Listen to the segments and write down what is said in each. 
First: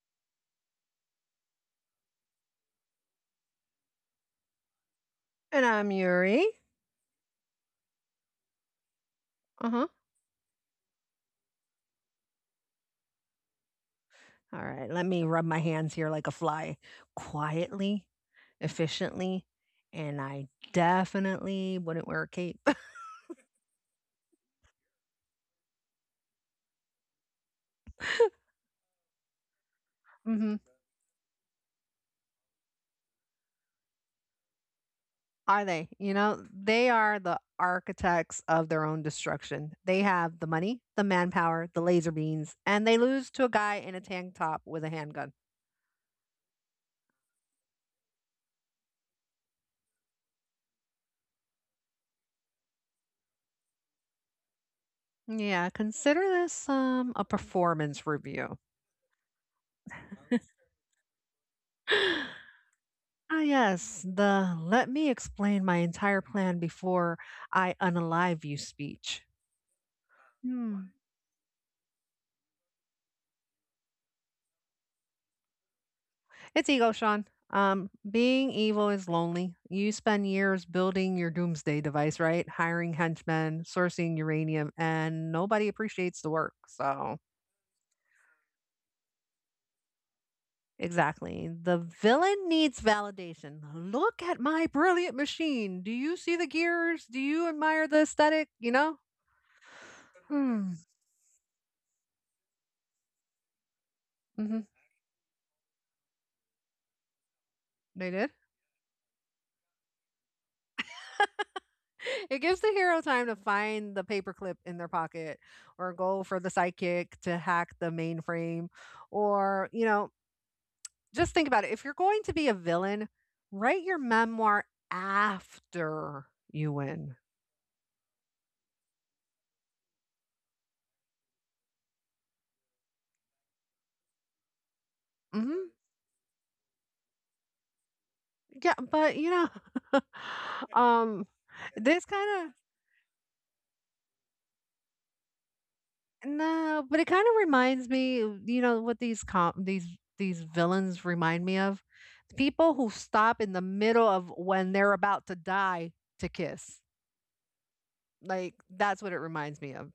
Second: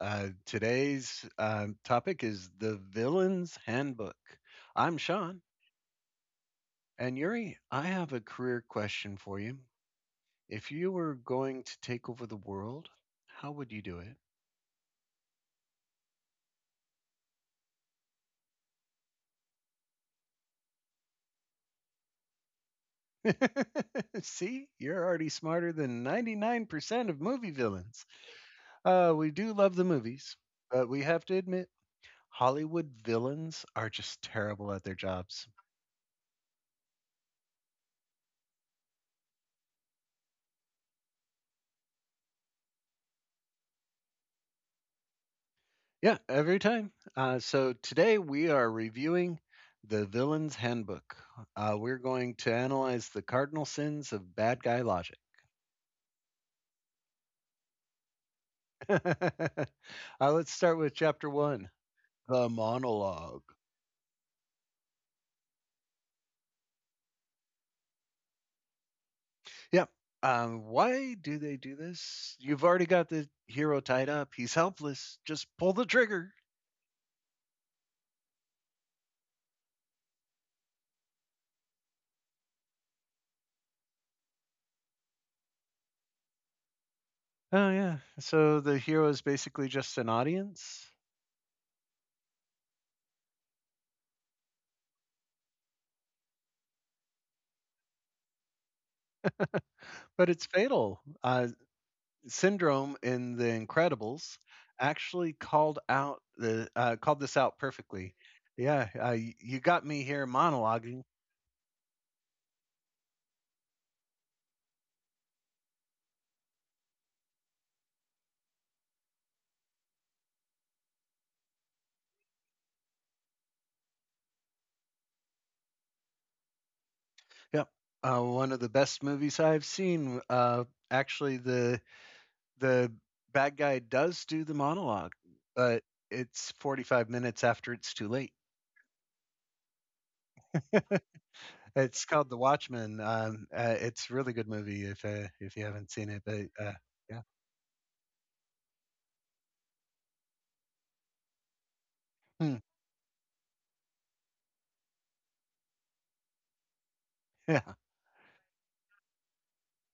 Today's topic is the Villain's Handbook. I'm Sean, And I'm Yuri. and Yuri, I have a career question for you. Uh huh. If you were going to take over the world, how would you do All right. Let me rub my hands here like a fly, quietly, efficiently. And I definitely wouldn't wear a cape. it? See, you're already smarter than 99% of movie villains. We do love the movies, Hmm. but we have to admit, Hollywood villains are just terrible at their jobs. Are they? You know, they are the architects of their own destruction. They have the money, the manpower, the laser beams, and they lose to a guy in a tank top with a handgun. Yeah, every time. So today we are reviewing the Villain's Handbook. We're going to analyze the cardinal sins of bad guy logic. Yeah, consider this a performance review. uh, let's start with chapter one, the Ah, monologue. yes, the let me explain my entire plan before I unalive you speech. Yeah. Hmm. Why do they do this? You've already got the hero tied up. He's helpless. Just pull the trigger. It's ego, Sean. Being evil is lonely. You spend years building your doomsday device, right? Hiring henchmen, sourcing uranium, and nobody appreciates the work. So, Oh, yeah. So the hero is basically just an audience, exactly. The villain needs validation. Look at my brilliant machine. Do you see the gears? Do you admire the aesthetic? You know? but it's Hmm. fatal. Syndrome in The Incredibles Hmm. actually called out the called this out They perfectly. did? Yeah, you got me here monologuing. It gives the hero time to find the paperclip in their pocket or go for the sidekick to hack the mainframe. Or, you know, just think about it. If you're going to be a villain, write your memoir after you win. Yep, one of the best movies I've seen. Actually, the the bad guy does do the monologue, Hmm. but it's 45 minutes after it's too late. Yeah, but you know, um, this It's called The kind of Watchmen. It's a really good movie if you haven't seen it. But No, but it yeah. kind of reminds me, you know, what these these villains remind me of? Hmm, People who stop in the middle of when they're about to die to kiss. yeah. Like that's what it reminds me of.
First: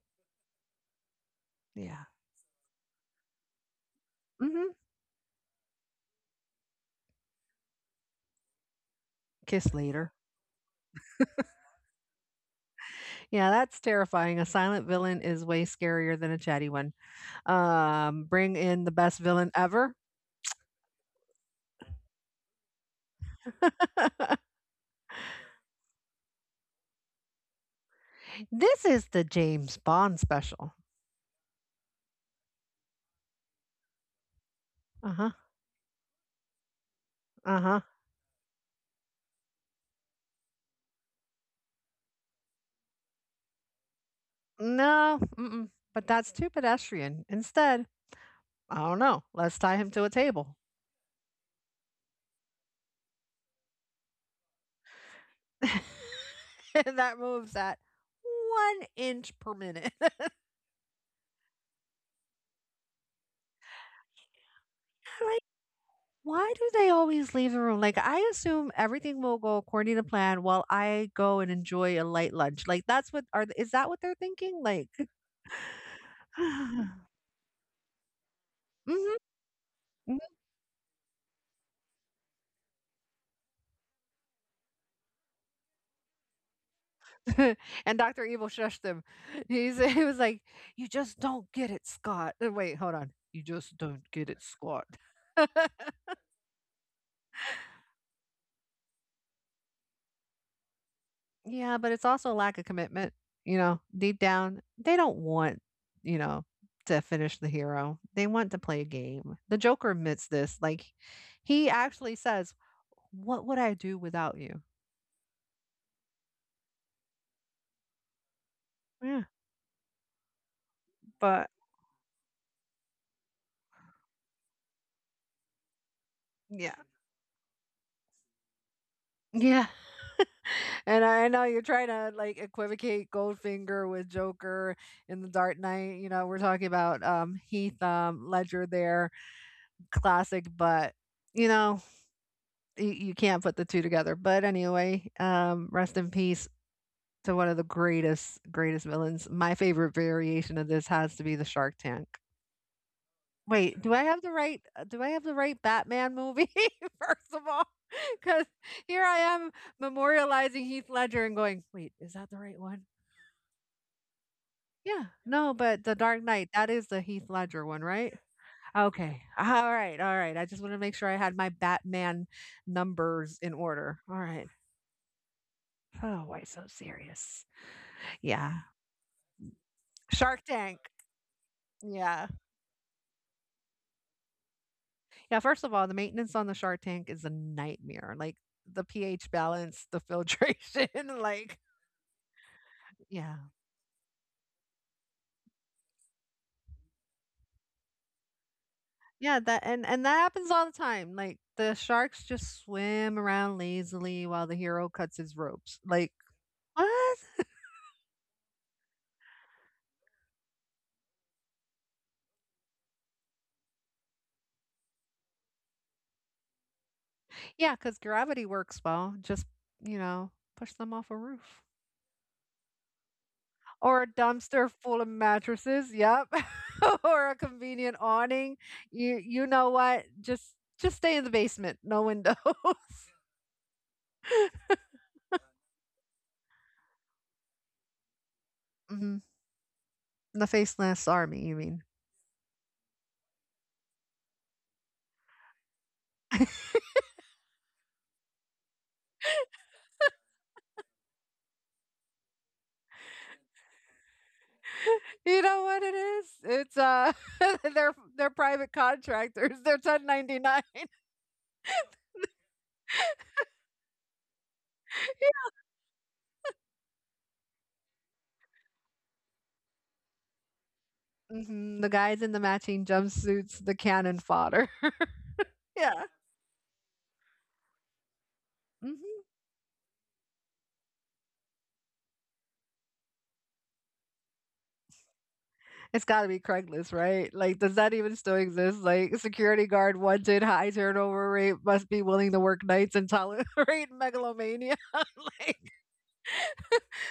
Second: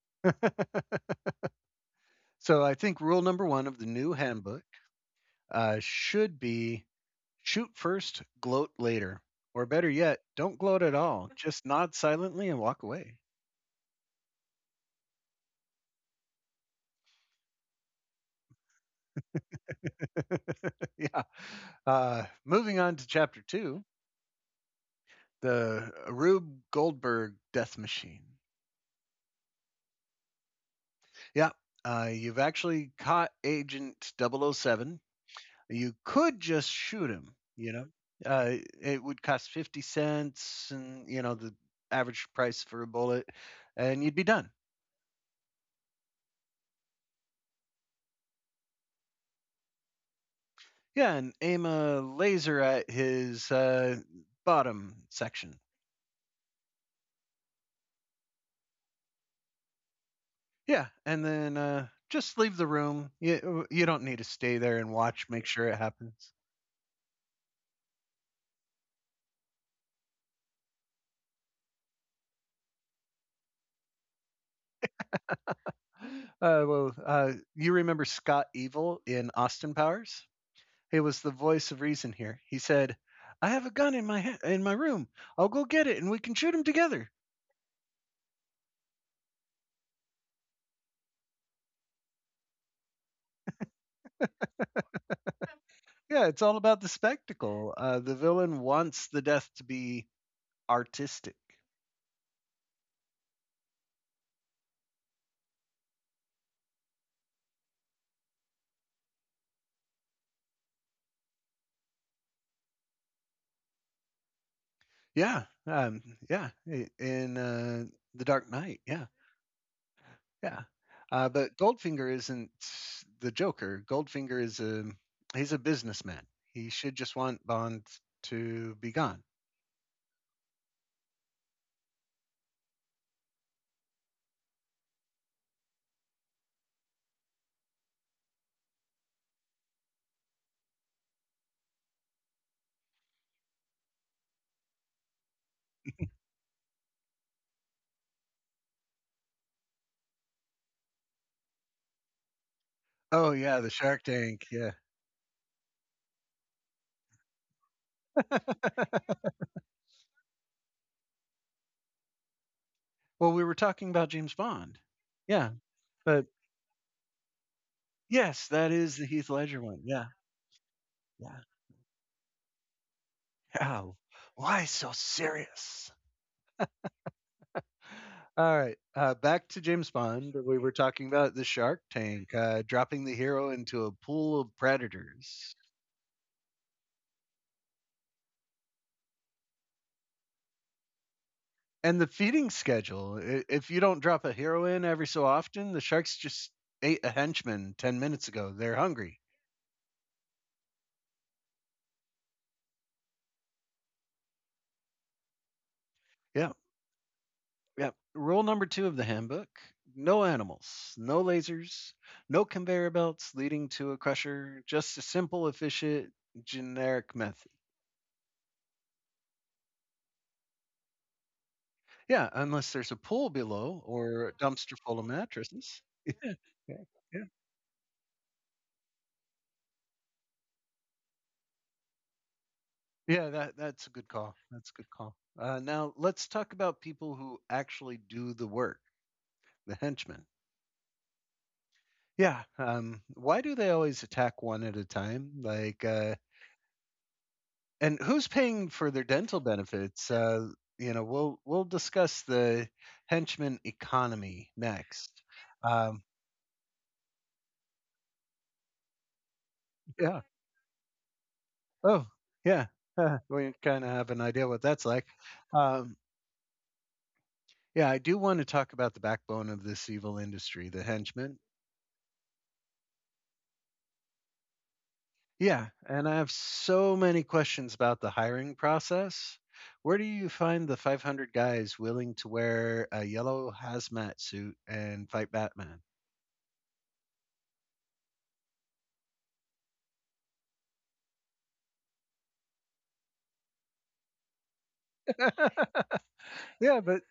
Yeah. So I think rule number one of the new handbook Hmm. Should be shoot first, gloat later. Or Kiss better later. yet, don't gloat at all. Just nod silently and walk away. Yeah, that's terrifying. A silent villain is way scarier than a chatty one. Bring in the best villain ever. yeah. Moving on to chapter two, the Rube Goldberg death machine. This is the James Bond special. Yeah. You've actually caught Agent double oh 007. Uh huh. You could just shoot him, Uh you huh. know. It would cost 50¢ and, you know, the average price for a bullet, and you'd be done. No, mm-mm, but that's too pedestrian. Instead, I don't know. Let's tie him to a table. Yeah, and aim a laser at his bottom section. And that moves at one inch per minute. Like, Yeah, and then just leave the room. You don't need to stay there and watch. Make sure it happens. why do they always leave the room? Like, I assume everything will go according to plan while I go and enjoy a light lunch. Like, that's what are is that what they're thinking? Like, Uh, well, uh, you remember Scott Evil hmm in Austin Powers? He was the voice of reason here. He said, "I have a gun in my in my room. I'll go get it, and we can shoot him together." and Doctor Evil shushed him. He he was like, "You just don't get it, Scott." Wait, hold on. You just don't get it, Scott. Yeah, it's all about the spectacle. The villain wants the death to be artistic. Yeah, but it's also a lack of commitment, you know, deep down, they don't want, you know, to finish the hero. They want to play a game. The Joker admits this. Like he actually says, "What would I do without you?" Yeah, yeah, I in, The Dark Knight, Yeah, yeah, but but Goldfinger isn't the Joker. Goldfinger is a he's a businessman. He yeah. should just want Bond to be gone. Yeah. And I know you're trying to like equivocate Goldfinger with Joker in The Dark Knight. You know, we're talking about Heath Ledger there, classic, but you know, you can't put the two together. But anyway, rest in peace to one of the greatest, greatest villains. My favorite variation of this has to be the Shark Tank. Oh, yeah, the Wait, do Shark I have the Tank, right? yeah. Do I have the right Batman movie? First of all, because here I am memorializing Heath Ledger and going, wait, is that the right one? Well, we were talking about James Bond. Yeah, Yeah, no, but The Dark but Knight, that is the Heath Ledger one, right? Yes, that is the Okay. Heath Ledger All one, right. yeah, All right. I just want to make sure I had yeah. my Batman numbers in Oh, order. All right. why so serious? Oh, why so serious? All Yeah. right, back to James Bond. Shark We were Tank. talking about the Shark Yeah. Tank dropping the hero into a pool of Yeah. predators. First of all, the maintenance on the Shark Tank is a nightmare. Like the pH balance, the filtration, like And the feeding schedule. yeah. If you don't drop a hero in every so often, the sharks just ate a henchman 10 minutes ago. They're hungry. Yeah, that and that happens all the time. Like the sharks just swim around lazily while the hero cuts his ropes. Like Yeah, what? yeah. Rule number two of the handbook: no animals, no lasers, no conveyor belts leading to a crusher, just a simple, efficient, generic method. yeah, cuz gravity works well. Just, you know, push them off a roof. Yeah, unless there's a pool below Or a or a dumpster dumpster full full of of mattresses. mattresses, yep. Yeah. Yeah. Or a convenient awning, you know what, just stay in the basement, no windows. Yeah, that's a good call. That's a good call. Now let's talk about people who actually do the work, Hmm. the henchmen. The faceless army you mean. Yeah. Why do they always attack one at a time? Like, and who's paying for their dental benefits? You know, we'll discuss the henchman economy next. You know what it Um, is, it's they're private contractors, they're yeah. 1099. Oh, yeah. Huh, we kind of have an idea what that's like. Um, yeah, I do want to talk about the backbone of this evil industry, the henchmen. Hmm. The guys in the matching jumpsuits, the cannon fodder. Yeah, Yeah. and I have so many questions about the hiring Hmm. process. Where do you find the 500 guys willing to wear a yellow hazmat suit and fight Batman? It's gotta be Craigslist, right? Like, does that even still exist? Like, security guard wanted, high turnover rate, must be willing to work nights and tolerate megalomania. Like, yeah, but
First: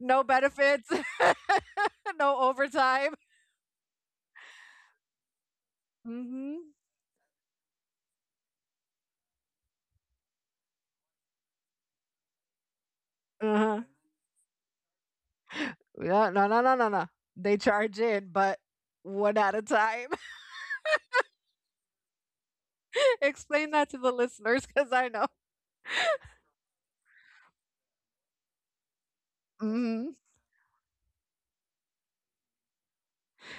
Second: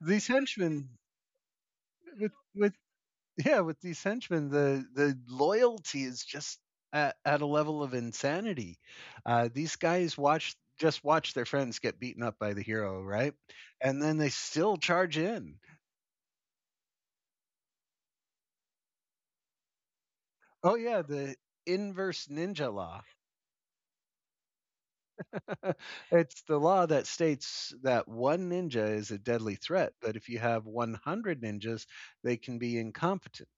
no these benefits, henchmen no with overtime. yeah, with these henchmen, the loyalty is just Hmm. At a level of insanity. These guys watch, just watch their friends get beaten up by the hero, right? Uh-huh. And then they still charge in. Yeah, no, no, no, no, no. They charge in, but one at a time. Oh yeah, the inverse ninja law. Explain that to the listeners, because I know. It's the law that states that one ninja is a deadly threat, Hmm. but if you have 100 ninjas, they can be incompetent.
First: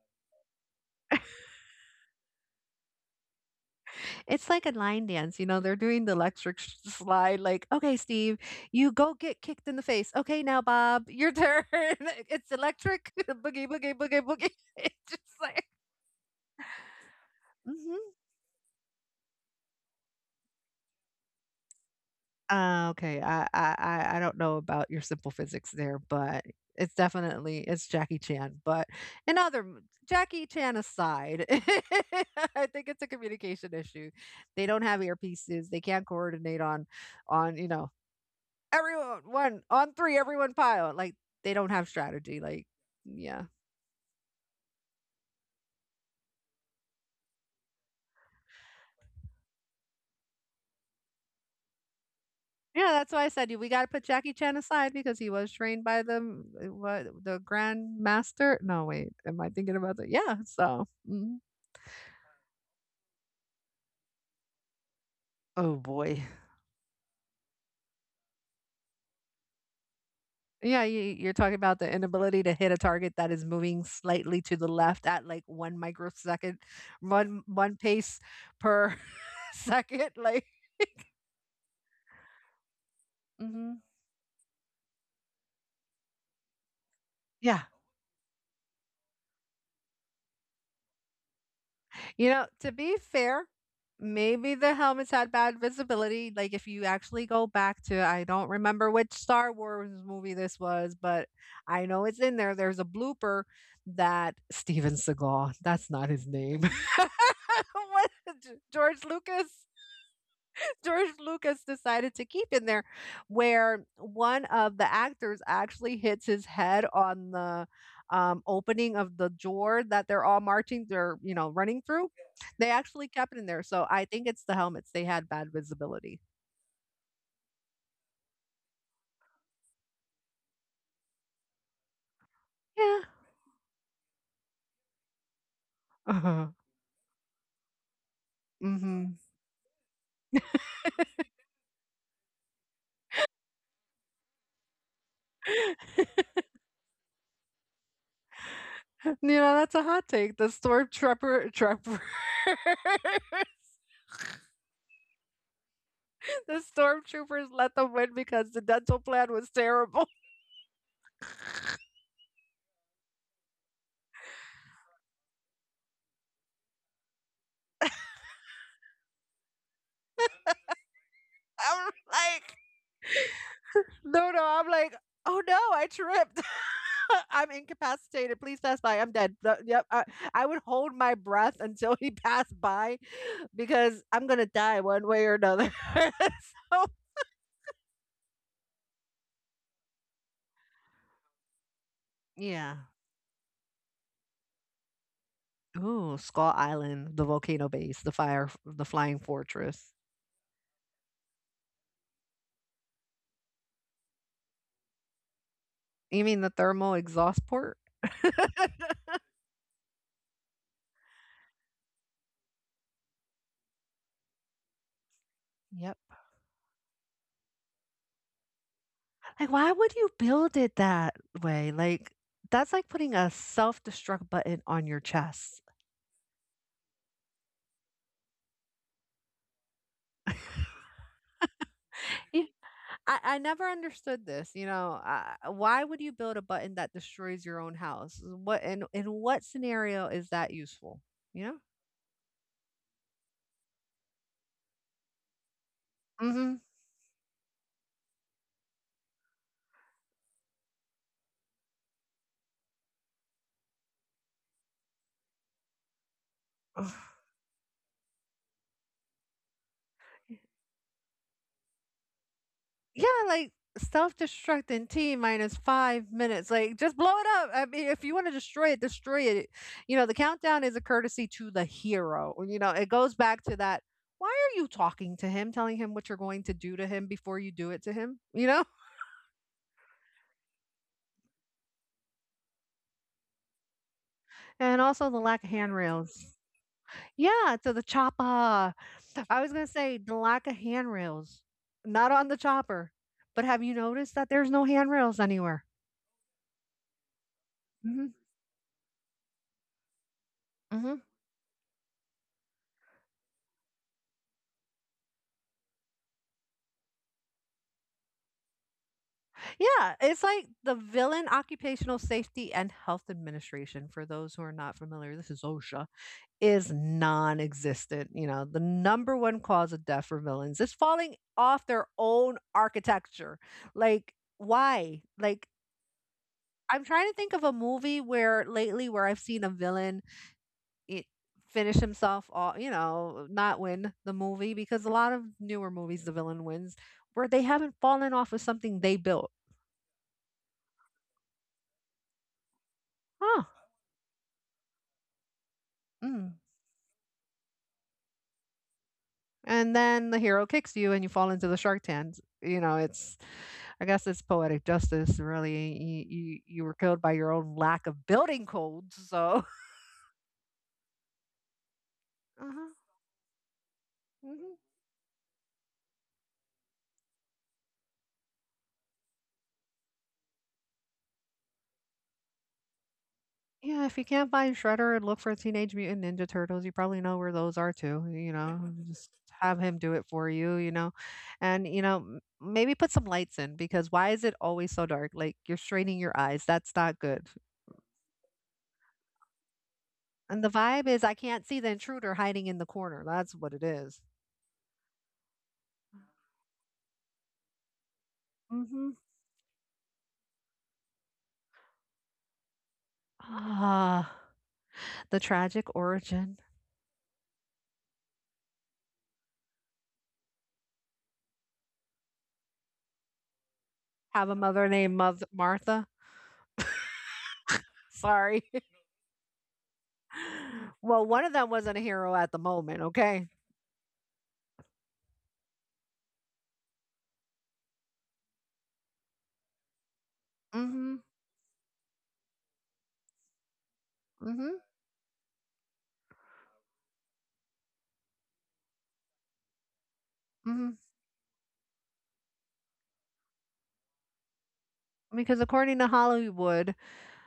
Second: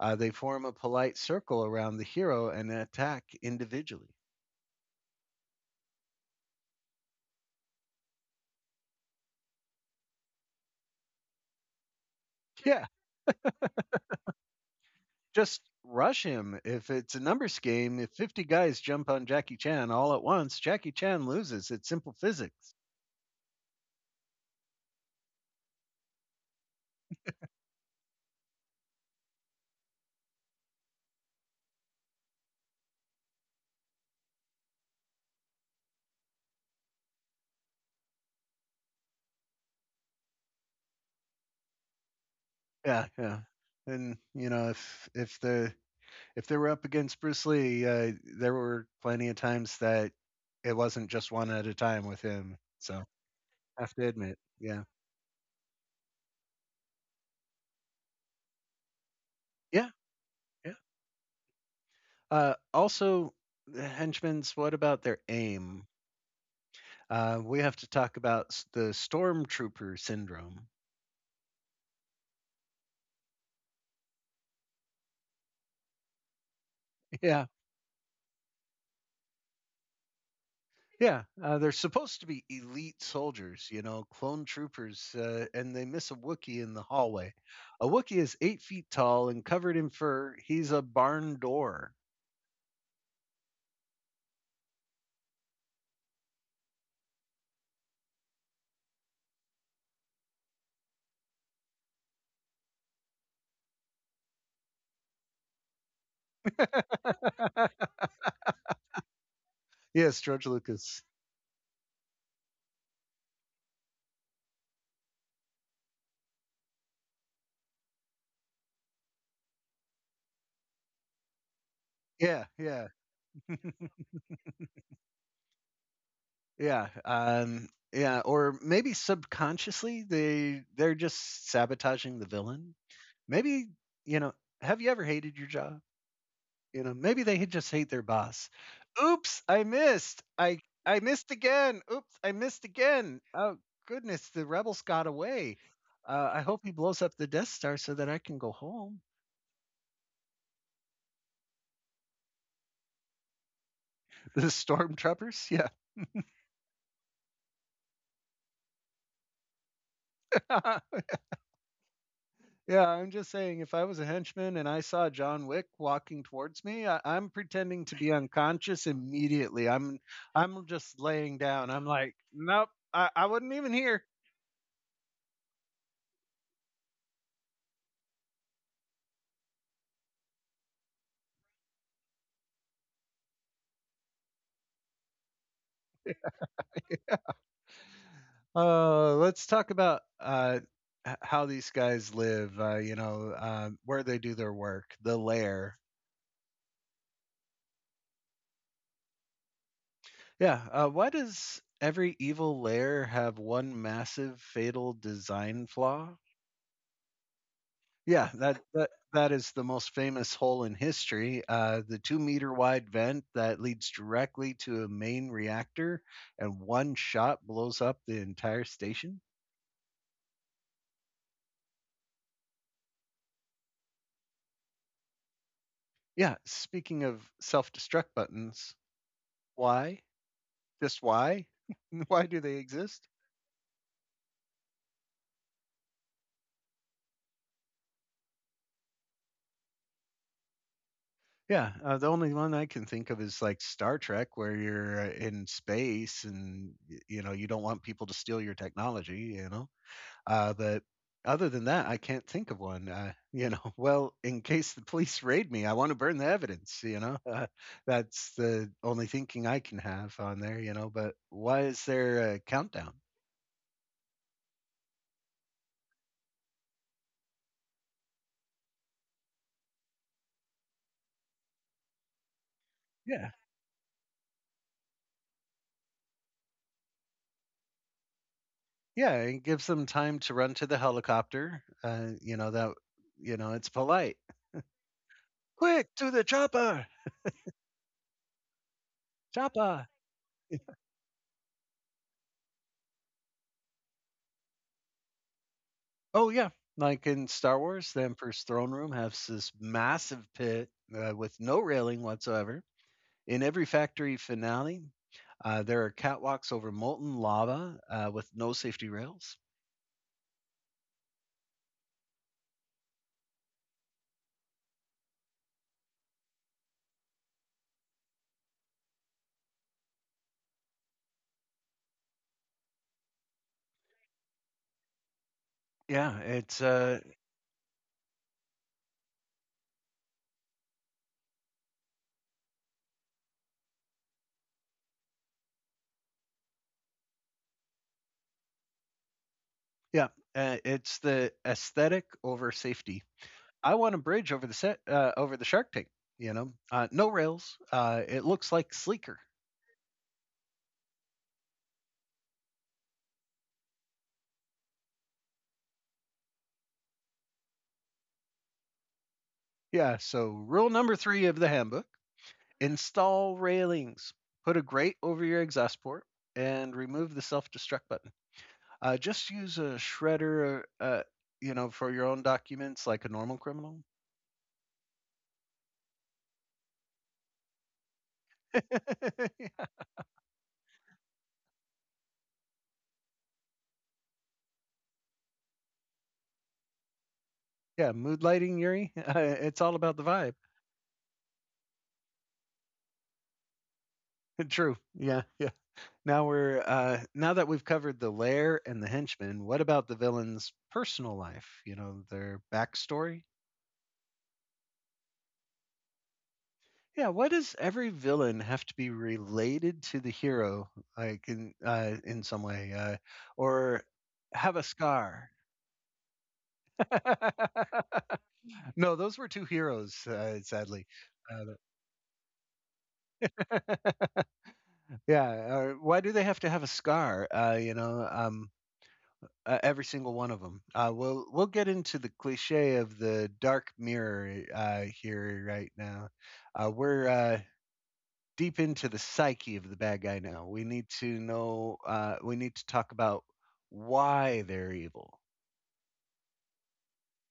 They form a polite circle around the hero and attack individually. It's like a line dance, you know, they're doing the electric sh slide, like, "Okay, Steve, you go get kicked in the face. Okay, now, Bob, your turn. It's Yeah, electric. Boogie, boogie, boogie, boogie." It's just just like rush him. If it's a numbers game, mhm. if 50 guys jump on Jackie Chan all at once, Jackie Chan loses. It's simple physics. Ah, okay, I don't know about your simple physics there, but it's definitely it's Jackie Chan, but in other m Jackie Chan aside, I think it's a communication issue. They don't have earpieces, they can't coordinate on you know, everyone one on three, everyone pile. Like they don't have strategy. Like Yeah, yeah. yeah, And you know, if they were up against Bruce Lee, there were plenty of times that it wasn't just one at a time with him. yeah. So That's why I said you. We got I to have put to Jackie admit, Chan yeah, aside because he was trained by the m- what the Grand Master. No, wait. Am I thinking yeah, about that? Yeah. yeah. So mhm. Also, the henchmen's. What about their Oh aim? boy. We have to talk about the stormtrooper syndrome. Yeah, you're talking about the inability to hit a target that is moving slightly to the left at like one microsecond, Yeah, one pace per second. Like. yeah. They're supposed to be elite soldiers, you Mhm. know, clone troopers, and they miss a Wookiee in the hallway. Yeah. A Wookiee is 8 feet tall and covered in fur. He's a barn door. You know, to be fair, maybe the helmets had bad visibility. Like if you actually go back to, I don't remember which Star Wars movie this was, but I know it's in there. There's a blooper that Steven Seagal, that's not his name. What? George Lucas? Yes, George Lucas. George Lucas decided to keep in there, where one of the actors actually hits his head on the opening of the door that they're all marching, they're, you know, running through. Yeah, They yeah, actually kept it in there. So I think it's the helmets. They had bad visibility. yeah. Yeah, or maybe subconsciously they're just sabotaging the villain. Yeah. Maybe, you know, have you ever hated your job? Uh-huh. You know, maybe they just hate their boss. Hmm. Oops, I missed. I missed again. Oops, I missed again. Oh goodness, the rebels got away. I hope he blows up the Death Star so that I can go home. You know, that's a hot take. The stormtrooper, trooper, The stormtroopers, yeah. the stormtroopers let them win because the dental plan was terrible. Yeah, I'm just saying, if I was a henchman and I saw John Wick walking towards me, I'm pretending to be unconscious immediately. I'm just laying down. I'm I'm like, like, nope, I wasn't even here. no, I'm like, oh no, I tripped. I'm incapacitated. Please pass by. I'm dead. Yep. I would hold my breath until he passed by because I'm gonna die one way or another. So Let's talk about how these guys live. Yeah. You know, where they do their work, the lair. Ooh, Skull Island, the volcano base, the fire, the flying fortress. Yeah. Why does every evil lair have one massive fatal design flaw? You mean the thermal exhaust port? Yeah, that is the most famous hole in history. The two-meter wide vent that leads directly to a main Yep. reactor, and one shot blows up the entire station. Like, why would you build it that way? Like, that's like putting a self destruct button on your chest. Yeah, speaking of self-destruct buttons, why? Just why? why do they exist? I never understood this. You know, why would you build a button that destroys your own house? What in what scenario is that useful? You know? Yeah, the only one I can think of is like Star Trek, where you're in space Hmm. and you know you don't want people to steal your technology. You know. But other than that, I can't think of one. You know, well, in case the police raid me, I want to burn the evidence. You know, that's the only thinking I can have on there. You know, but why is there a countdown? Yeah, like self destruct in T minus 5 minutes. Like just blow it up. I mean, if you want to destroy it, destroy it. You know, the countdown is a courtesy to the hero. You know, it goes Yeah, back to that. Why are you talking to him, telling him what you're going to do to him before you do it to him? You know? yeah, it gives them time to run to the helicopter. You know that. You know, it's polite. And also the lack of Quick to the handrails. chopper, Yeah, to the chopper. I was gonna chopper. say the lack of handrails, not on the chopper, but have you noticed that there's no handrails anywhere? Oh yeah, like in Star Wars, the Mhm, Emperor's throne room has this massive pit mhm. With no railing whatsoever. In every factory finale, there are catwalks over molten lava with no safety rails. Yeah, it's like the Villain Occupational Safety and Health Administration, for those who are not familiar, this is OSHA, is non-existent. You know, the number one cause of death for villains is falling off their own architecture. Like, why? Like, Yeah, it's I'm uh, trying to think of a movie where lately where I've seen a villain it finish himself off, you know, not win the movie because a lot of newer movies the villain wins where they haven't fallen off of something they built. yeah, it's the aesthetic over safety. Huh. I want a bridge over the set over the Shark Tank. Mm. You know, no rails. It looks like sleeker. And then the hero kicks you and you fall into the shark tanks. You know, it's I guess it's poetic justice really. You were killed by your own lack of building codes, so Yeah. So rule number three of the handbook: uh-huh. install railings. Put Mhm. a grate over your exhaust port and remove the self-destruct button. Just use a shredder, you know, for your own documents like a normal criminal. Yeah, if you can't find Shredder and look for Teenage Mutant Ninja Turtles, you probably know where those are too, you know? Just have yeah. him do it for you, you know? And, you know, maybe put some lights in because why is it always so dark? Like you're straining your eyes. That's not good. Yeah, mood lighting, Yuri. It's all about the vibe. And the vibe is I can't see the intruder hiding in the corner. That's what it is. True. Yeah, yeah. Now that we've covered the lair and the Mm-hmm. henchmen. What about the villain's personal life? You know, their backstory. Ah, the tragic origin. Yeah, why does every villain have to be related to the hero, like in some way, or Have a have a mother named scar? Martha. Sorry. No, those were two heroes, sadly. Well, one of them Uh, wasn't a hero at the moment, okay? yeah. Or why do they have to have a scar? You know, every single one of them. Uh, Mm-hmm. we'll we'll get into the cliche of the dark mirror Mm-hmm. Here right now. We're Deep into the psyche of the bad guy now. We Mm-hmm. need to know. We need to talk about why they're evil, Because according to Hollywood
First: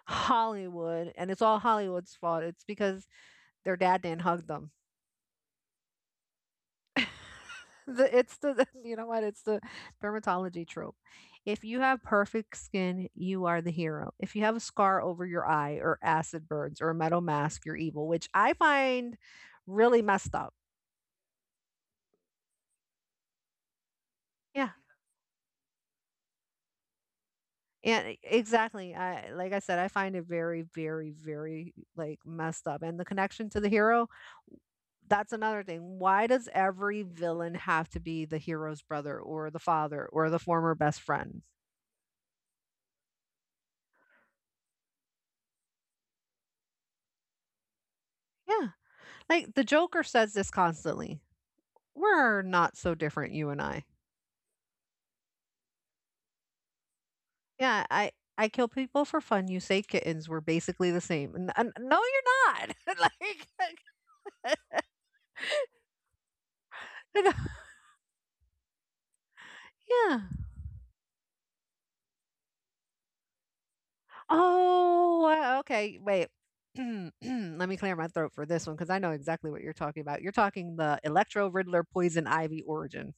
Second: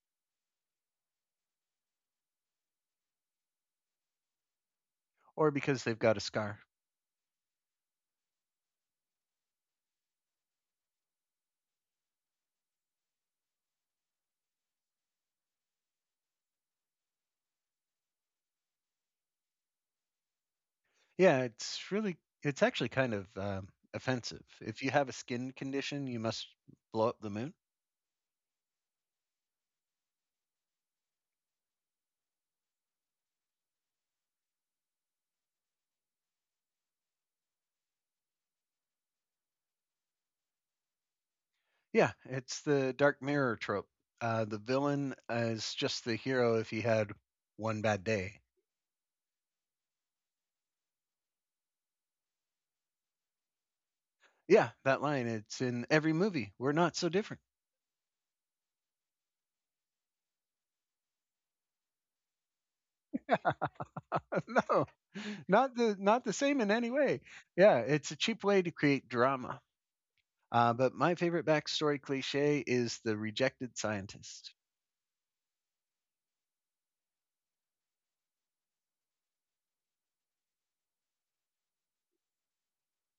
Hollywood, and it's all Hollywood's fault, it's because their dad didn't hug them. or because they've got a scar. It's the you know what? It's the dermatology trope. If you have perfect skin, you are the hero. If you have a scar over your eye or acid burns or a metal mask, you're evil, which I find really messed up. Yeah, it's really, it's actually kind of, offensive. Yeah. If you have a skin condition, you must blow up the moon? Exactly, I like I said, I find it very, very, very like messed up. And the connection to the hero, that's another thing. Why does every villain have to be the hero's brother or the father or the former best friend? Yeah, it's the dark mirror trope. The villain is just the hero if he had one bad day. Yeah. Like the Joker says this constantly. We're not so different, you and I. Yeah, that line, it's in every movie. We're not so different. Yeah, I kill people for fun. You say kittens. We're basically the same. No, you're not. No, not the not the same in any way. you know, Yeah, it's a cheap way to create drama. yeah. But my favorite backstory cliché is the rejected scientist. Oh, wow, okay, wait. Let me clear my throat for this one because I know exactly what you're talking about. You're talking the Electro Riddler Poison Ivy origin.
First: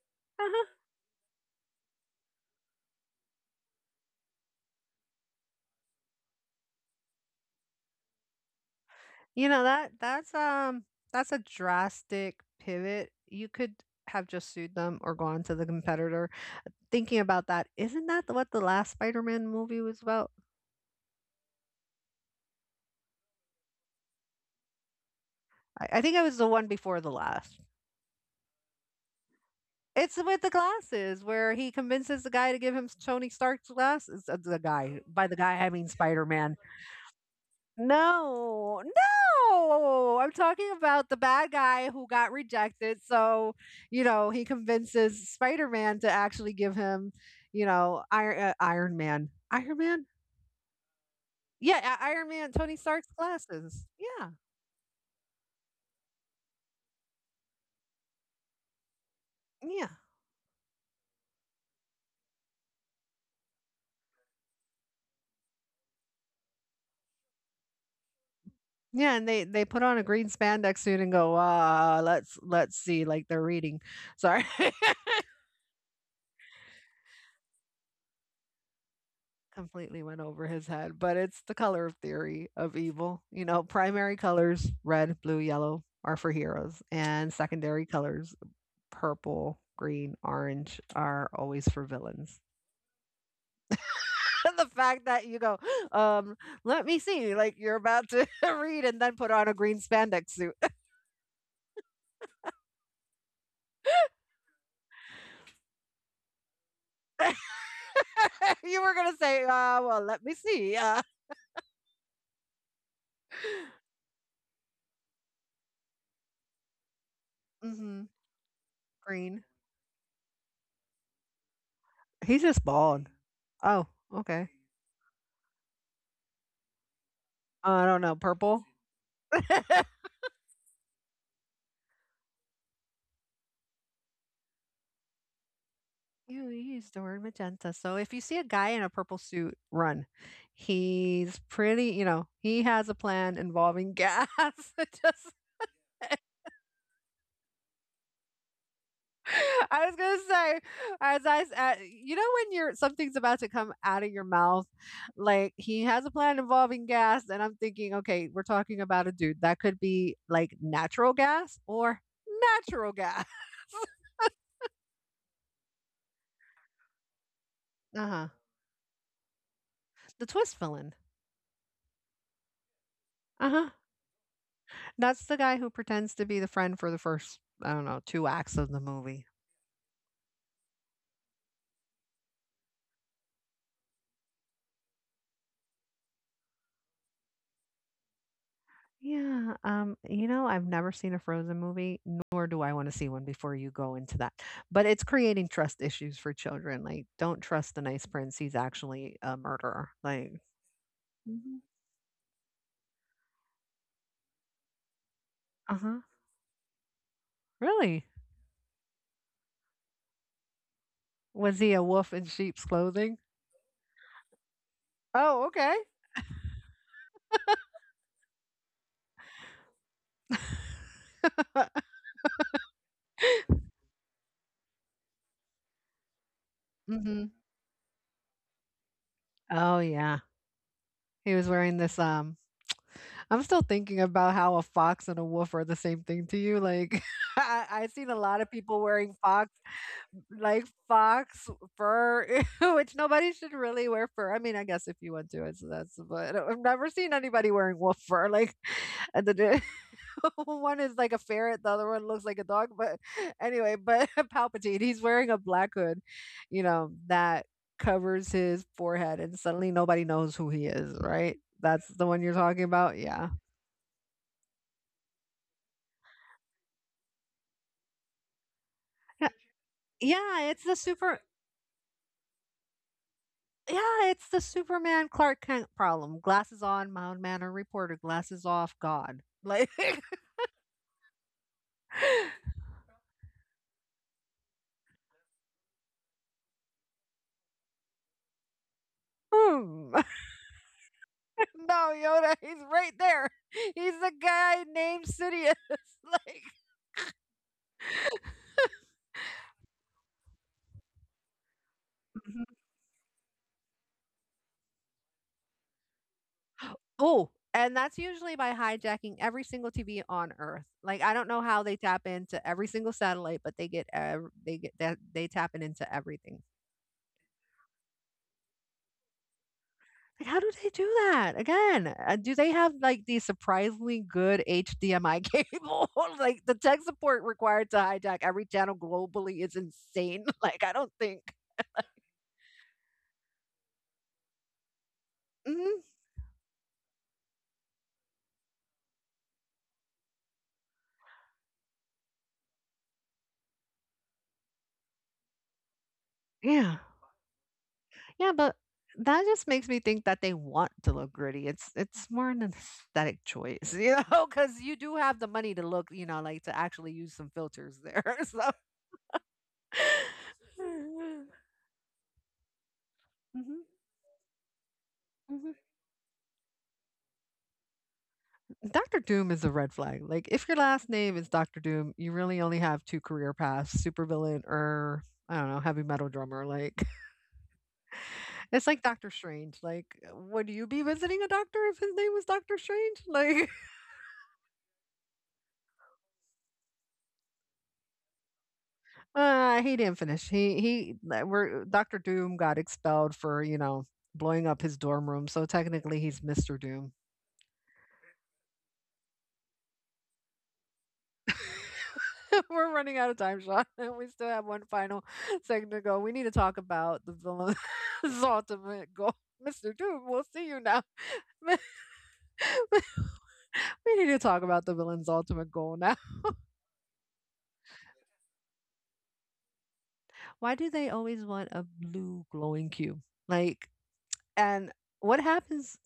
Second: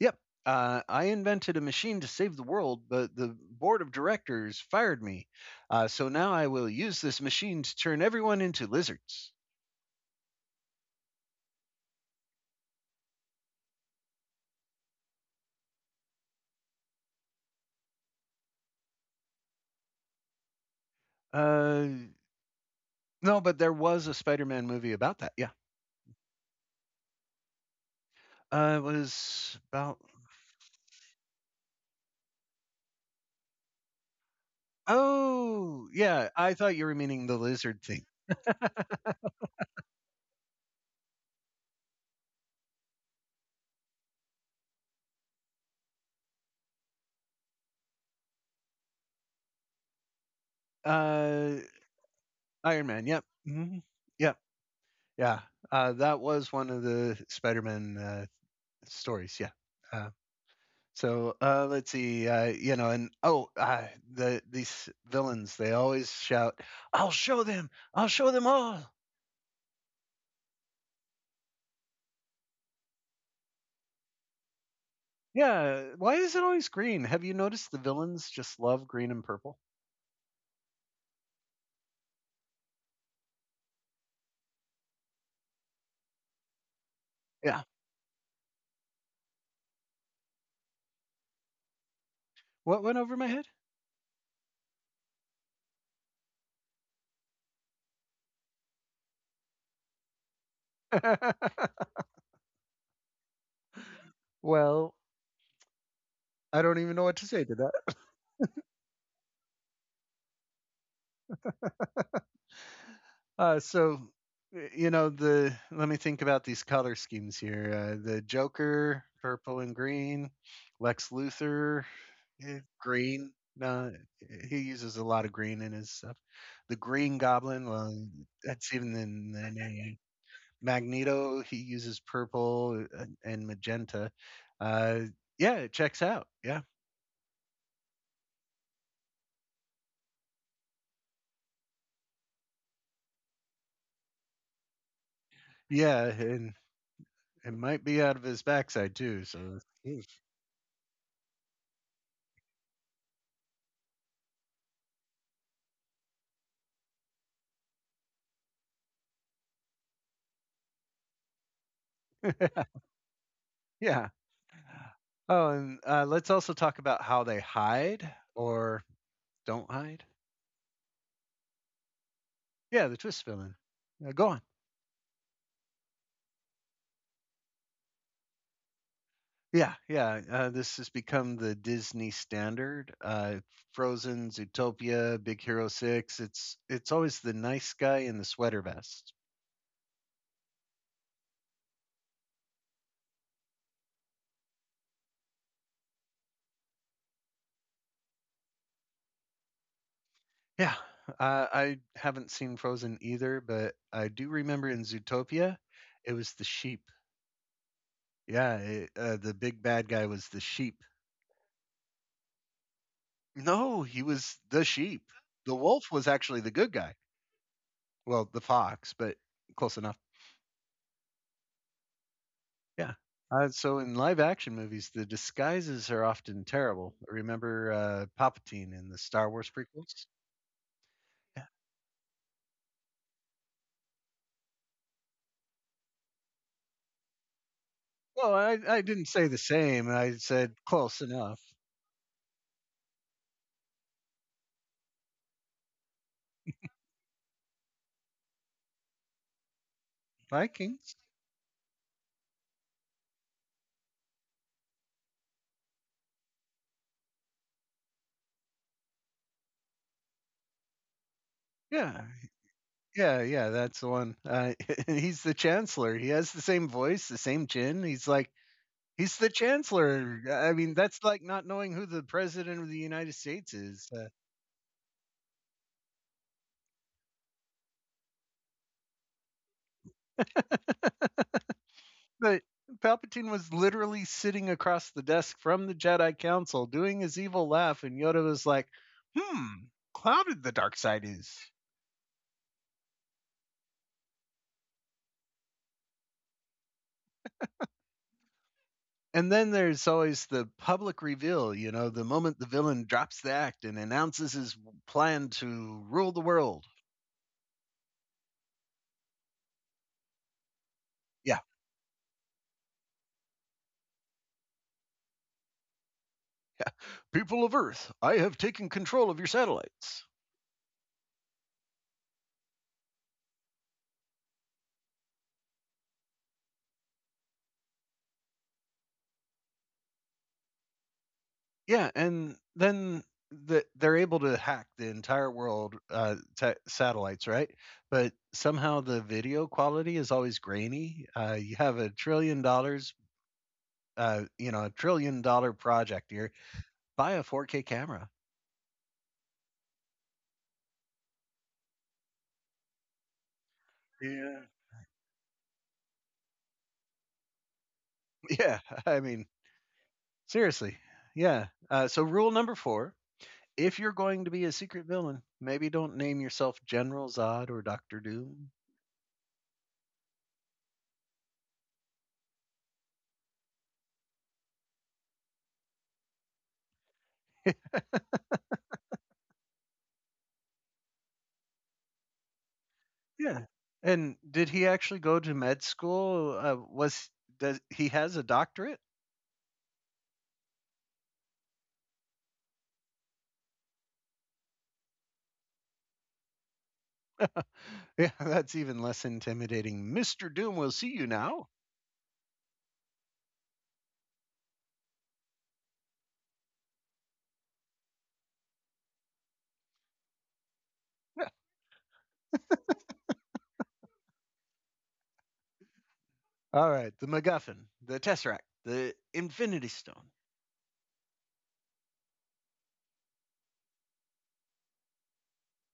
Yep. Uh-huh. I invented a machine to save the world, but the board of directors fired me. So now I will use this machine to turn everyone into lizards. You know, that's that's a drastic pivot. You could have just sued them or gone to the competitor. Thinking about that, isn't that the what the last Spider-Man movie was about? Uh, no, but there was a Spider Man movie about that. Yeah. I think it was the one before the last. It was about. It's with the glasses where he convinces the guy to give him Tony Stark's glasses, the guy. By the guy, I mean Oh, yeah. Spider-Man. I thought you were meaning the lizard thing. No, no! I'm talking about the bad guy who got rejected, so, you know, he convinces Spider-Man to actually give him, you know, Iron Man. Iron Man? Uh, Yeah, I Iron Man, Tony Iron Stark's Man. Yep. hmm glasses. Yeah, Yep. Yeah. That was one of the Spider Man stories. Yeah. yeah, Uh, So let's see, and oh, these villains they always shout, "I'll show them! I'll show them all!" yeah, and they put on a green spandex suit and go, "Let's see," like they're reading. Sorry. Yeah, why is it always green? Have you noticed the villains just love green and purple? Completely went over his head, but it's the color theory of evil. You know, primary colors, red, blue, yellow, are for heroes, and Yeah, secondary colors, purple, green, orange, are always for villains. what went over my head? The fact that you go, um, let me see, like you're about to read and then put on a green spandex suit. Well, I don't even know what to say to that. You were going to say, well, let me see. So, y- you know, the let me think about these color schemes here. Mhm, The Joker, green. purple and green. Lex Luthor, He's eh, just bald. green. Oh, No, okay. he uses a lot of green in his stuff. The Green Goblin, I don't well, know. Purple. that's even in the name. Magneto, he uses purple and magenta. Uh, yeah, it checks out. You Yeah, used the word magenta. So if you see a guy in a purple suit, run. He's pretty, you know, he has a plan involving gas. Just yeah, saying. and it might be out of his backside too. So I was gonna say, you know, when you're something's about to come out of your mouth, like he has a plan involving gas, and I'm thinking, okay, we're talking about a dude that could be like natural gas or natural gas. yeah. Oh, and let's also talk about how they Uh hide huh. or don't hide. The twist villain. Yeah, the twist Uh villain. huh. Go That's the guy who pretends to be the friend for the first, I don't know, 2 acts of the movie. Yeah, yeah. This has become the Disney standard. Frozen, Zootopia, Big Hero Six. It's always the nice guy in the sweater vest. Yeah, you know, I've never seen a Frozen movie, nor do I wanna see one before you go into that, but it's creating trust issues for children, like, don't trust the nice prince, he's actually a murderer, like, Yeah, mhm. I haven't seen Frozen either, but I do remember in Zootopia, Uh-huh. it was the sheep. Really? Yeah, the big bad guy was the sheep. Was he a wolf in sheep's clothing? No, he was the sheep. Oh, The okay. wolf was actually the good guy. Well, the fox, but close enough. Yeah. So in live action movies, the disguises are often terrible. Mhm. Remember Palpatine in the Star Wars Oh, prequels? yeah. He was Yeah. wearing this, I'm still thinking about how a fox and a wolf are the same thing to you. Like, I've seen a lot Well, of I, people I wearing didn't say the fox, same. I said like close fox enough. fur, which nobody should really wear fur. I mean, I guess if you want to, it's that's. But I've never seen anybody wearing wolf fur. Like, and the one is Vikings? like a ferret, the other one looks like a dog. But anyway, but Palpatine, he's wearing a black hood, you know, that covers his forehead, and suddenly nobody knows who he is. Right? That's the Yeah. one you're talking about. Yeah. Yeah. Yeah. That's the one. He's the Chancellor. He has the same voice, the same chin. He's the Chancellor. Yeah, it's I the mean, that's super like not knowing who the President of the United States is. yeah, it's the Superman Clark Kent problem. Glasses on, mild manner reporter. Glasses off, God. Like, But Palpatine was literally sitting across the desk from the Jedi Council doing his evil laugh, and Yoda was like, hmm, hmm. No, clouded the dark side is. Yoda, he's right there. He's the guy named Sidious. Like, And then there's always the public reveal, the mhm. moment the villain drops the act and announces his plan to rule the world. Oh, and that's usually by hijacking every single TV on Earth. Like, I don't know Yeah, how they tap into every single satellite, but they get that they tap into everything. yeah. People of Earth, I have taken control of your satellites. Like, how do they do that? Again, do they have like the surprisingly good HDMI cable? Like the tech support required to hijack every channel globally is insane. Like, I don't think. Yeah, and then they're able to hack the entire Mhm. world satellites, right? But somehow the video quality is always grainy. You have $1 trillion, $1 trillion project here. Yeah. Buy a 4K camera. Yeah, but that just makes me think that they want to look gritty. It's more an aesthetic choice, you know, Yeah. because you do have the money to look, you know, like to actually use some filters there. So Yeah. I mean, seriously. Yeah. So, rule number four, mhm. if you're going to be a secret villain, Mhm. maybe don't name yourself General Zod or Doctor Doom. Doctor Doom is a red flag. Like, if your last name is Doctor Doom, you really only have two career paths: supervillain or I don't know, heavy metal drummer. Like, it's like Doctor Strange. Like, would you be visiting a doctor if his name was Doctor Strange? Like, Yeah. And did he actually go to med school? Was Does he has a doctorate? He didn't finish. We're Doctor Doom got expelled for you know blowing up his dorm room, so technically he's Mister Doom. Yeah, that's even less intimidating. Mr. Doom will see you now. We're running out of time, Sean. We still have one final segment to go. We need to talk about the villain's ultimate goal. Mr. Doom, we'll see you now. Yeah. We need to talk about the villain's ultimate goal now. All right, the MacGuffin, the Tesseract, the Infinity Stone. Why do they always want a blue glowing cube? Like, and what happens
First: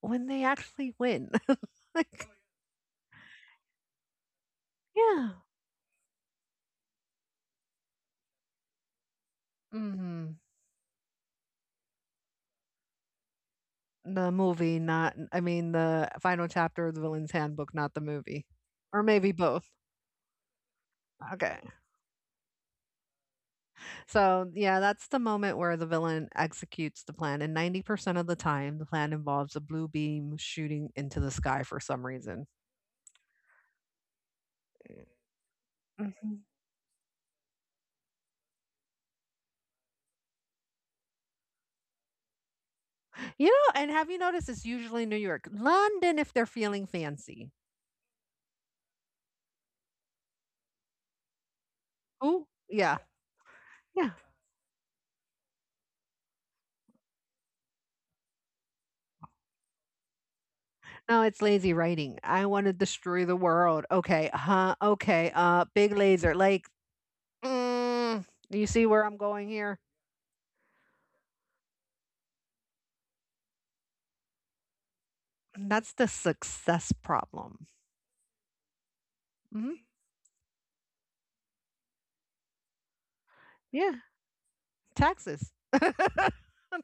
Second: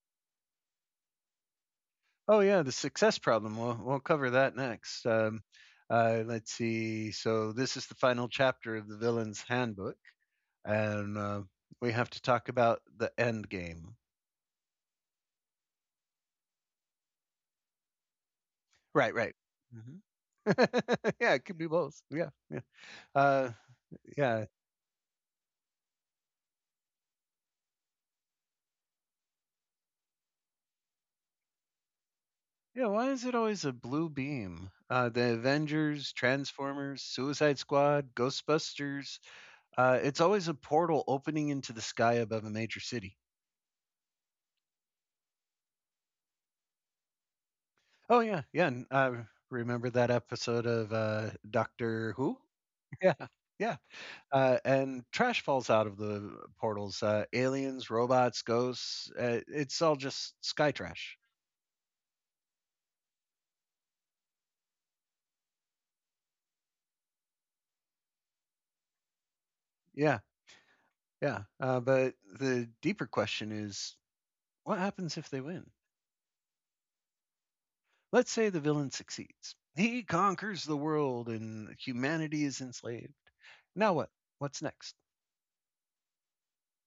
when they actually win? Like, Oh yeah, the success problem. We'll cover that next. yeah. Let's see. So this is the final chapter of the villain's handbook, Hmm. and we have to talk about the end game. The movie, not, I mean, the final chapter of the villain's handbook, not the movie. Or Right, maybe right. both. Mhm. Yeah, it could be Okay. both. Yeah, yeah. Uh, Yeah. So, yeah, that's the moment where the villain executes the plan. And 90% of the time, the plan involves a blue beam shooting into the sky for some reason. Yeah, why is it always a blue beam? The Avengers, Mhm. Transformers, Suicide Squad, Ghostbusters. It's always a portal opening into the sky above a major city. You know, and have you noticed it's usually New York, London if they're feeling fancy. Oh, yeah. Yeah. And, remember that episode of Doctor Who? Oh, yeah. Yeah. Yeah. Yeah. And trash falls out of the portals aliens, robots, ghosts. It's all just sky trash. No, it's lazy writing. I want to destroy the world. Okay. Huh. Okay. Big laser. Like, mm, you see where I'm going here? Yeah. Yeah. But the deeper question is, what happens if they win? That's the success problem. Let's say the villain succeeds. Hmm. He conquers the world and humanity is enslaved. Now Yeah. what? What's next? Taxes. Uh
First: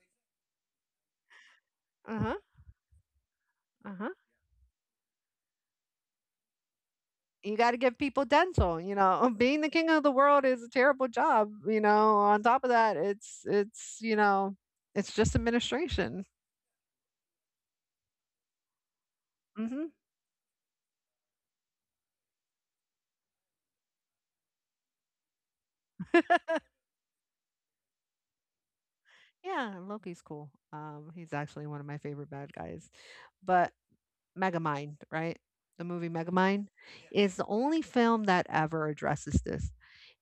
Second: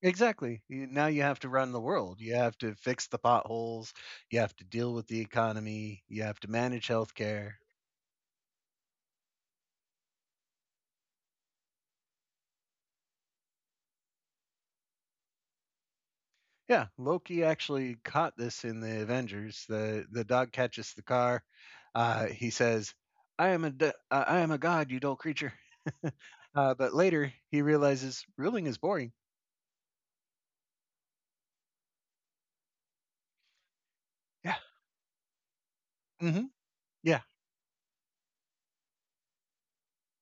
Exactly. Now you have to run the world. You huh. have to fix the potholes. Uh-huh. You have to deal with the economy. You have to manage healthcare. You gotta give people dental, you know, being the king of the world is a terrible job, you know, on top of that, you know, it's just administration. Yeah, Loki actually caught this in the Avengers. Mhm. The dog catches the car. He says, I am a god, you dull creature." But later he realizes ruling is boring. Yeah, Loki's cool. He's actually one of my favorite bad guys. But Yeah. Megamind, right? The movie hmm Megamind Yeah. is the only film that ever addresses this.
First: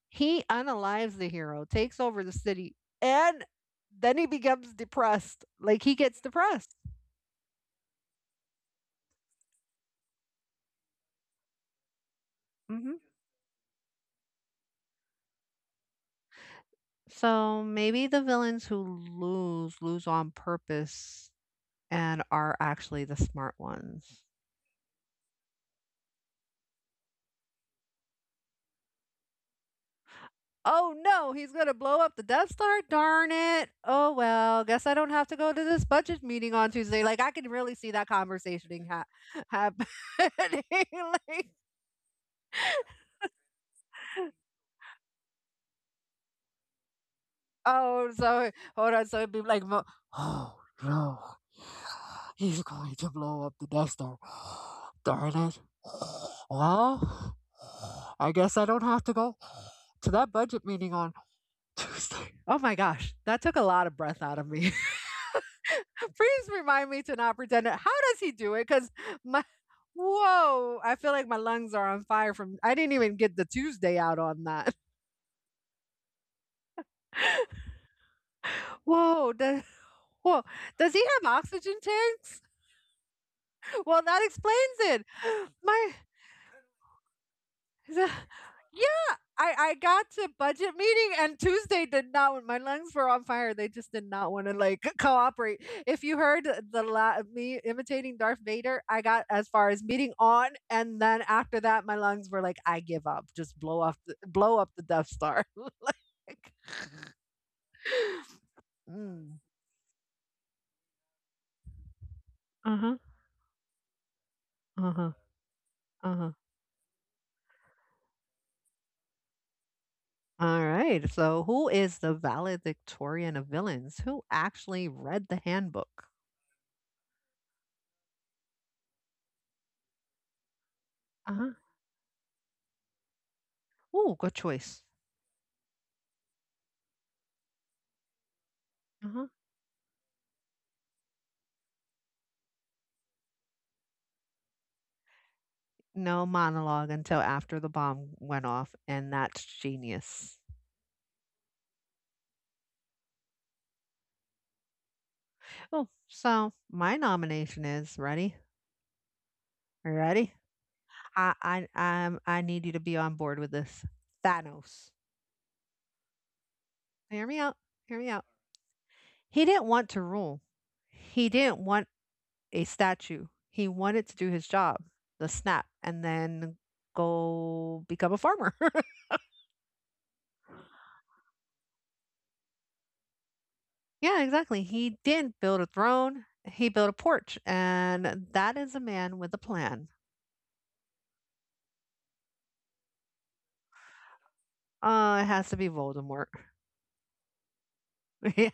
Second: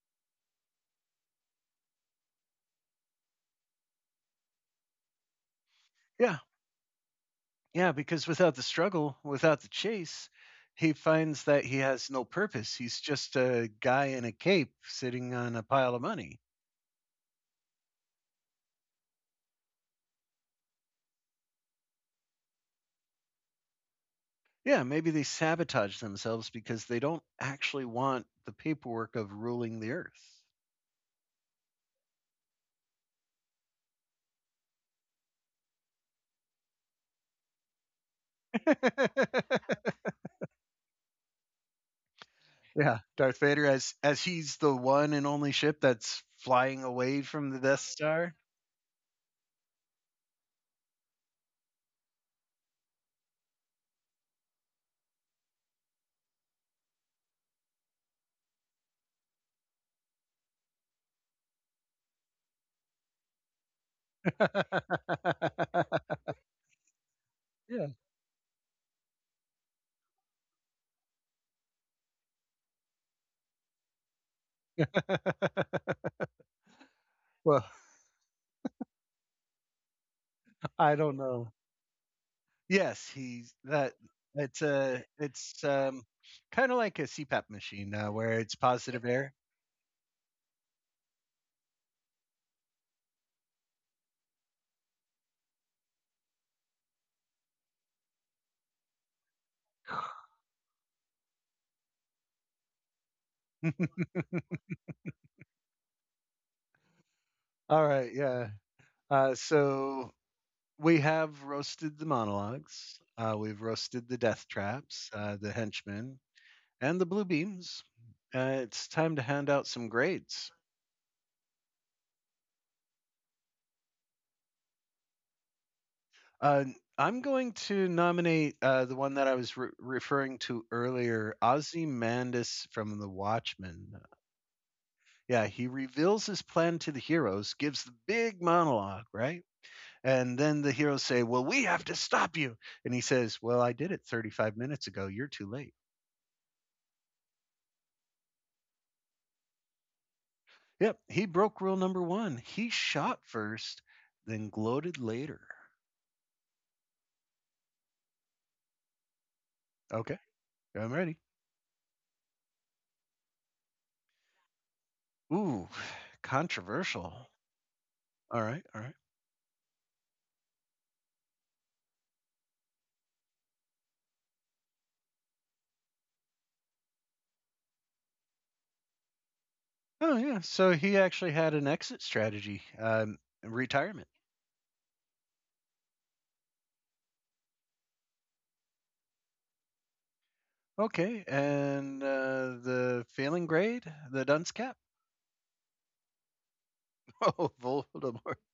He unalives the hero, takes over the city, and then he becomes depressed. Like he gets Yeah. depressed. Yeah, because without the struggle, without the chase, he finds that he has no purpose. Hmm. He's just a guy in a cape sitting on a pile of money. So maybe the villains who lose lose on purpose and are actually the smart ones. Yeah, maybe they sabotage themselves because they don't actually want the paperwork of ruling the earth. Oh no, he's going to blow up the Death Star. Darn it. Oh well, guess I don't have to go to this budget meeting on Tuesday. Like I can really see that conversation happening. Like, Yeah, Darth Vader as he's the one and only ship that's flying away from the Death oh, Star. so hold on. So it'd be like, oh no, he's going to blow up the Death Star. Darn it. Well, I guess I don't have to go to that budget meeting on Tuesday. Oh my gosh, that took a lot of breath out of me. Please remind me to not pretend it. Yeah. How does he do it? Because my whoa, I feel like my lungs are on fire from I didn't even get the Tuesday out on that. Well, Whoa, does whoa, does I he don't have know. oxygen tanks? Yes, he's that Well, that it's explains a it. it's, My, um, kinda like a CPAP machine, the, where it's, yep, positive yeah, air. I got to budget meeting and Tuesday did not want my lungs were on fire. They just did not want to like cooperate. If you heard the me imitating Darth Vader, I got as far as meeting on, and then after that, my lungs were like, I give up. Just blow up the Death Star. Like, All right, yeah. Mm, So we have roasted the uh huh, monologues, we've roasted the death uh traps, huh, the uh henchmen, huh. and the blue beams. It's time to hand out some grades. All right. So, who is the valedictorian of villains? Who actually read the handbook? Uh, I'm going to nominate, the one that I was re referring to earlier, Uh huh. Ozymandias from The Watchmen. Oh, good choice. Yeah, he reveals his plan to the heroes, gives the big monologue, Uh huh. right? And then the heroes say, "Well, we have to stop you." And he says, "Well, I did it 35 minutes ago. You're too late." No monologue until after the bomb went off, and that's genius. Yep, he broke rule number one. He shot first, then gloated later. Oh, so my nomination is ready. Okay, Ready? I'm ready. I need you to be on board with this. Thanos. Ooh, Hear controversial. me out. Hear me out. All right, all right. He didn't want to rule. He didn't want a statue. He wanted to do his job, the snap, and then go become a farmer. Oh, yeah. So he actually had an exit strategy, retirement. Yeah, exactly. He didn't build a throne, he built a porch. And that is a man with a plan. Okay, and the failing grade, the dunce cap. It has to be Voldemort. Oh, Voldemort. Yeah,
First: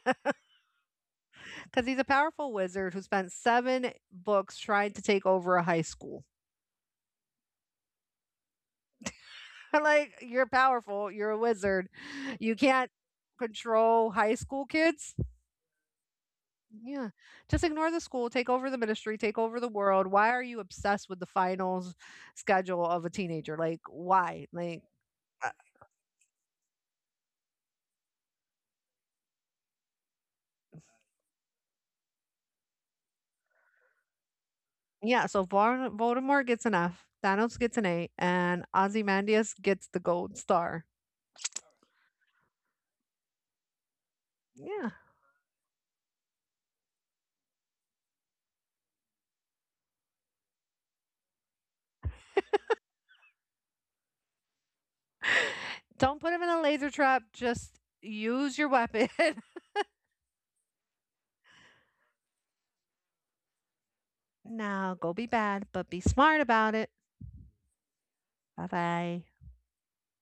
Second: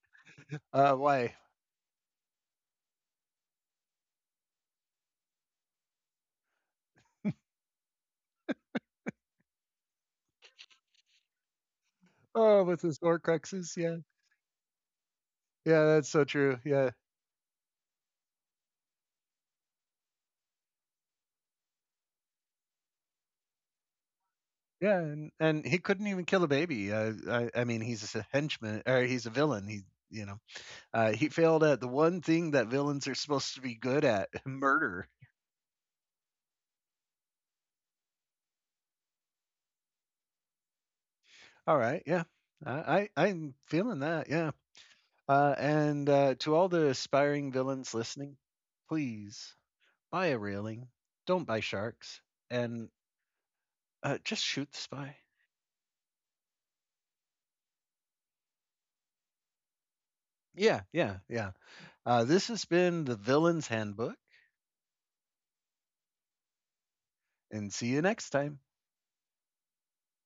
Why? because he's a powerful wizard who spent seven books trying to take over a high school. Like, you're powerful, you're a wizard. You Oh, with can't his Horcruxes, yeah. control high school kids. Yeah, that's so true. Yeah. Yeah. Just ignore the school, take over the ministry, take over the world. Why are you obsessed with the finals schedule of a teenager? Like, why? Like, Yeah, and, uh, and he couldn't even kill a baby. I mean, he's a henchman, or he's a villain. You know, he failed at the one thing that villains are supposed to be good at: murder. yeah. So Voldemort gets an F, Thanos gets an A, and Ozymandias gets the gold star. All right, yeah, I'm feeling that. Yeah, Yeah. And to all the aspiring villains listening, please buy a railing, don't buy sharks, and just shoot the spy. Don't put him in a laser trap. Just use your weapon. Yeah, yeah, yeah. This has been the Villain's Handbook, Now, go be bad, but be smart about it. and see you next time. Bye bye.